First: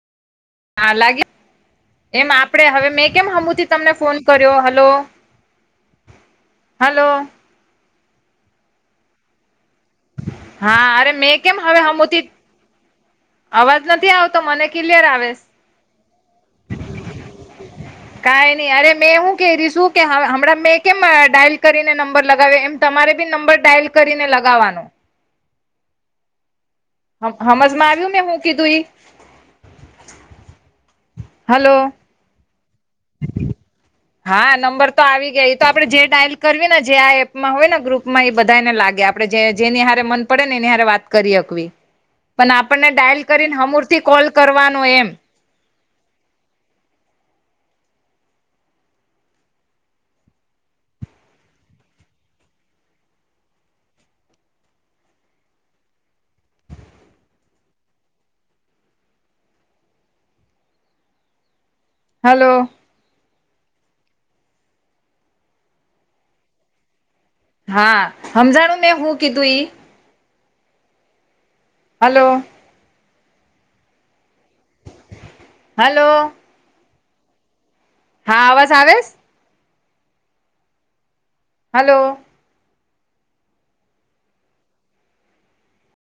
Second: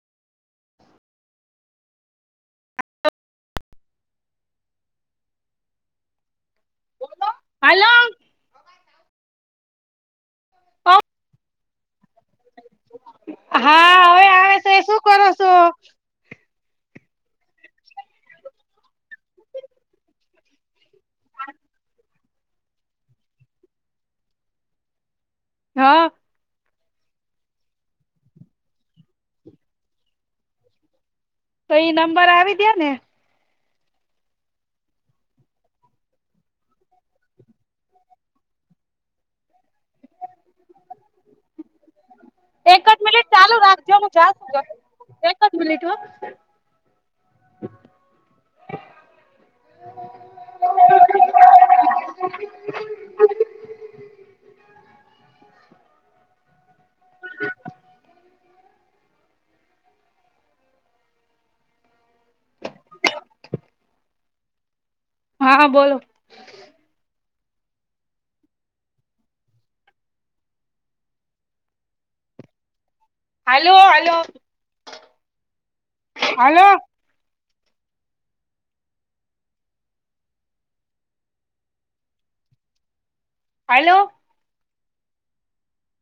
હા લાગે એમ આપડે હવે મેં કેમ હમુથી તમને ફોન કર્યો હલો હલો હલો. હા અરે મેં કેમ હવે હમુથી અવાજ નથી હવે આવતો આવે મને છે શું ક્લિયર કરો આવે છે. છો કઈ નઈ અરે મે હું કઈ રી શું કે હમણાં મેં કેમ ડાયલ કરીને નંબર નંબર લગાવ્યો એમ તમારે બી નંબર ડાયલ કરીને લગાવવાનો. હા. હમજમાં આવ્યું મેં હું કીધું એ તો હલો એ નંબર આવી દયો ને હા નંબર તો આવી ગયા તો આપડે જે ડાયલ કરવી ને જે આ એપમાં હોય ને ગ્રુપમાં એ બધાને લાગે આપ આપણે જે જેની હારે મન પડે ને એની હારે વાત કરી હકવી. પણ એક આપણને જ ડાયલ મિનિટ ચાલુ કરીને રાખજો અમૂરથી હું કોલ જાઉં છું કરવાનો એમ. એક જ મિનિટ હો. [inaudible] [inaudible] હેલો. [inaudible] હા બોલો. હા હમજાણું ને હું કીધું ઈ hello. Hello hello. Hello. Hello હા આવાજ આવેસ હલો. હલો.